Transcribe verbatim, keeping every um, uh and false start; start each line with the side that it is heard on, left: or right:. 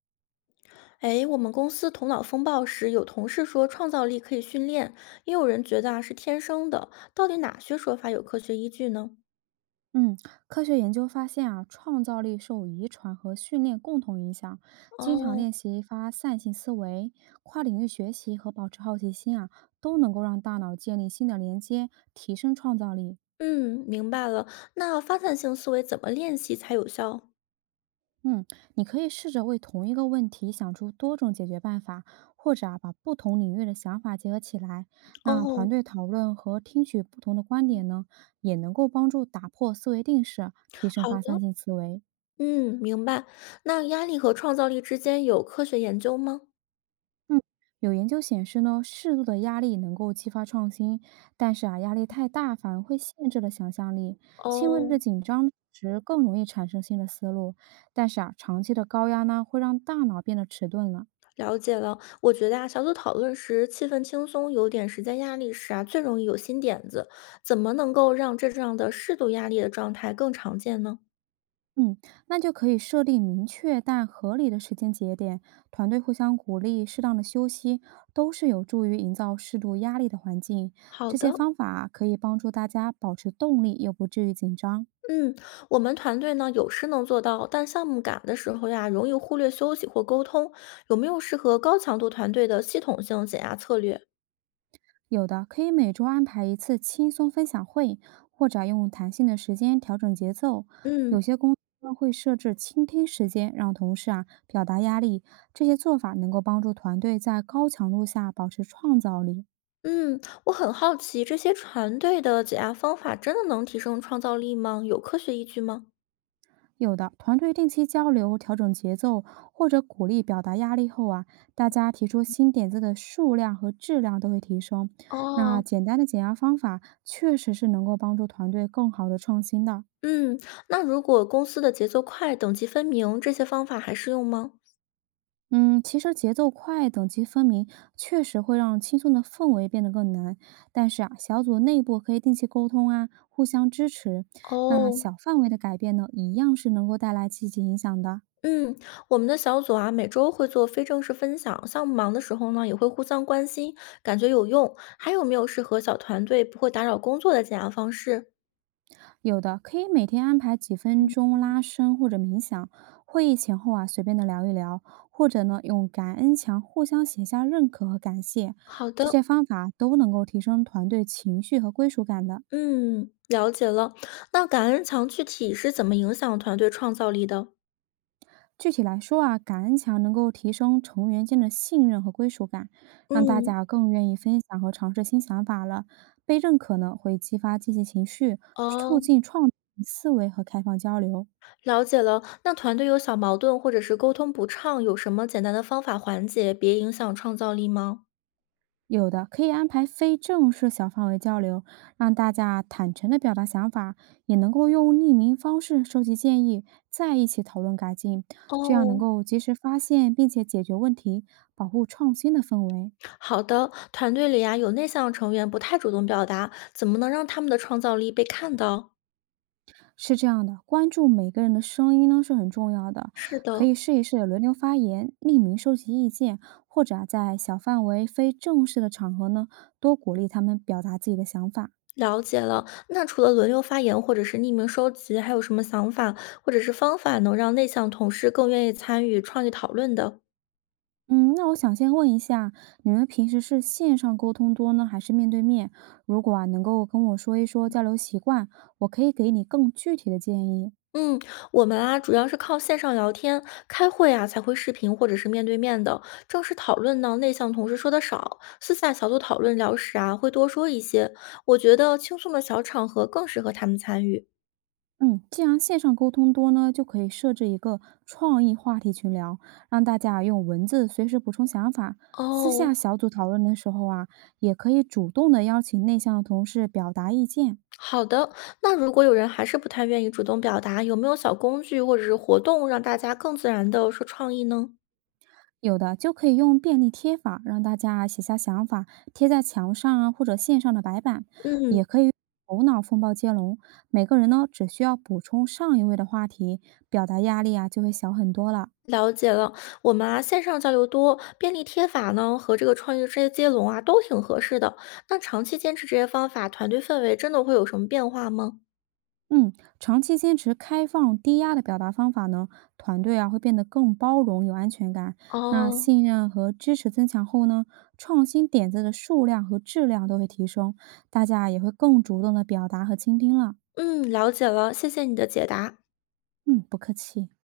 left: 哎，我们公司头脑风暴时，有同事说创造力可以训练，也有人觉得啊是天生的。到底哪些说法有科学依据呢？
right: 嗯，科学研究发现啊，创造力受遗传和训练共同影响。经常
left: 哦。
right: 练习发散性思维、跨领域学习和保持好奇心啊，都能够让大脑建立新的连接，提升创造力。
left: 嗯，明白了。那发散性思维怎么练习才有效？
right: 嗯，你可以试着为同一个问题想出多种解决办法，或者啊，把不同领域的想法结合起来。那团
left: 哦。
right: 队讨论和听取不同的观点呢，也能够帮助打破思维定式，提升
left: 好
right: 发散
left: 的，
right: 性思维。
left: 嗯，明白。那压力和创造力之间有科学研究吗？
right: 嗯，有研究显示呢，适度的压力能够激发创新，但是啊，压力太大反而会限制了想象力。轻微
left: 哦。
right: 的紧张时更容易产生新的思路，但是啊，长期的高压呢，会让大脑变得迟钝了。
left: 了解了。我觉得啊，小组讨论时气氛轻松，有点时间压力时啊，最容易有新点子。怎么能够让这样的适度压力的状态更常见呢？
right: 嗯，那就可以设定明确但合理的时间节点，团队互相鼓励，适当的休息，都是有助于营造适度压力的环境。
left: 好
right: 这些
left: 的。
right: 方法啊可以帮助大家保持动力，又不至于紧张。
left: 嗯，我们团队呢有时能做到，但项目赶的时候呀，容易忽略休息或沟通。有没有适合高强度团队的系统性减压策略？
right: 有的可以每周安排一次轻松分享会，或者用弹性的时间调整节奏。
left: 嗯
right: 有些公司呢会设置倾听时间，让同事啊表达压力。这些做法能够帮助团队在高强度下保持创造力。
left: 嗯，我很好奇，这些团队的减压方法真的能提升创造力吗？有科学依据吗？
right: 有的团队定期交流、调整节奏，或者鼓励表达压力后啊，大家提出新点子的数量和质量都会提升。那
left: 哦。
right: 简单的减压方法确实是能够帮助团队更好的创新的。
left: 嗯，那如果公司的节奏快、等级分明，这些方法还适用吗？
right: 嗯，其实节奏快、等级分明，确实会让轻松的氛围变得更难。但是啊，小组内部可以定期沟通啊，互相支持。那
left: 哦。
right: 小范围的改变呢，一样是能够带来积极影响的。
left: 嗯，我们的小组啊，每周会做非正式分享，项目忙的时候呢，也会互相关心，感觉有用。还有没有适合小团队不会打扰工作的减压方式？
right: 有的可以每天安排几分钟拉伸或者冥想，会议前后啊随便的聊一聊，或者呢用感恩墙互相写下认可和感谢，
left: 好
right: 这
left: 的。
right: 些方法都能够提升团队情绪和归属感的。
left: 嗯，了解了。那感恩墙具体是怎么影响团队创造力的？
right: 具体来说啊，感恩墙能够提升成员间的信任和归属感，让大
left: 嗯。
right: 家更愿意分享和尝试新想法了。被认可呢，会激发积极情绪，促
left: 哦，
right: 进创新思维和开放交流。
left: 了解了。那团队有小矛盾或者是沟通不畅，有什么简单的方法缓解，别影响创造力吗？
right: 有的可以安排非正式小范围交流，让大家坦诚地表达想法，也能够用匿名方式收集建议，再一起讨论改进，这样能
left: 哦。
right: 够及时发现并且解决问题，保护创新的氛围。
left: 好的，团队里啊有内向成员不太主动表达，怎么能让他们的创造力被看到？
right: 是这样的，关注每个人的声音呢是很重要的，
left: 是
right: 可
left: 的。
right: 以试一试轮流发言、匿名收集意见，或者啊在小范围、非正式的场合呢，多鼓励他们表达自己的想法。
left: 了解了。那除了轮流发言或者是匿名收集，还有什么想法或者是方法能让内向同事更愿意参与创意讨论的？
right: 嗯，那我想先问一下，你们平时是线上沟通多呢，还是面对面？如果啊能够跟我说一说交流习惯，我可以给你更具体的建议。
left: 嗯，我们啊主要是靠线上聊天、开会啊才会视频或者是面对面的。正式讨论呢，内向同事说的少，私下小组讨论聊时啊会多说一些。我觉得轻松的小场合更适合他们参与。
right: 嗯，既然线上沟通多呢，就可以设置一个创意话题群聊，让大家用文字随时补充想法。私
left: 哦、
right: 下小组讨论的时候啊，也可以主动的邀请内向的同事表达意见。
left: 好的，那如果有人还是不太愿意主动表达，有没有小工具或者是活动让大家更自然的说创意呢？
right: 有的就可以用便利贴法，让大家写下想法，贴在墙上啊或者线上的白板，也
left: 嗯，
right: 可以头脑风暴接龙。每个人呢只需要补充上一位的话题，表达压力啊就会小很多了。
left: 了解了。我们啊，线上交流多，便利贴法呢和这个创意这些接龙啊都挺合适的。那长期坚持这些方法，团队氛围真的会有什么变化吗？
right: 嗯，长期坚持开放、低压的表达方法呢，团队啊会变得更包容、有安全感。那
left: 哦。
right: 信任和支持增强后呢，创新点子的数量和质量都会提升，大家啊也会更主动的表达和倾听了。
left: 嗯，了解了，谢谢你的解答。
right: 嗯，不客气。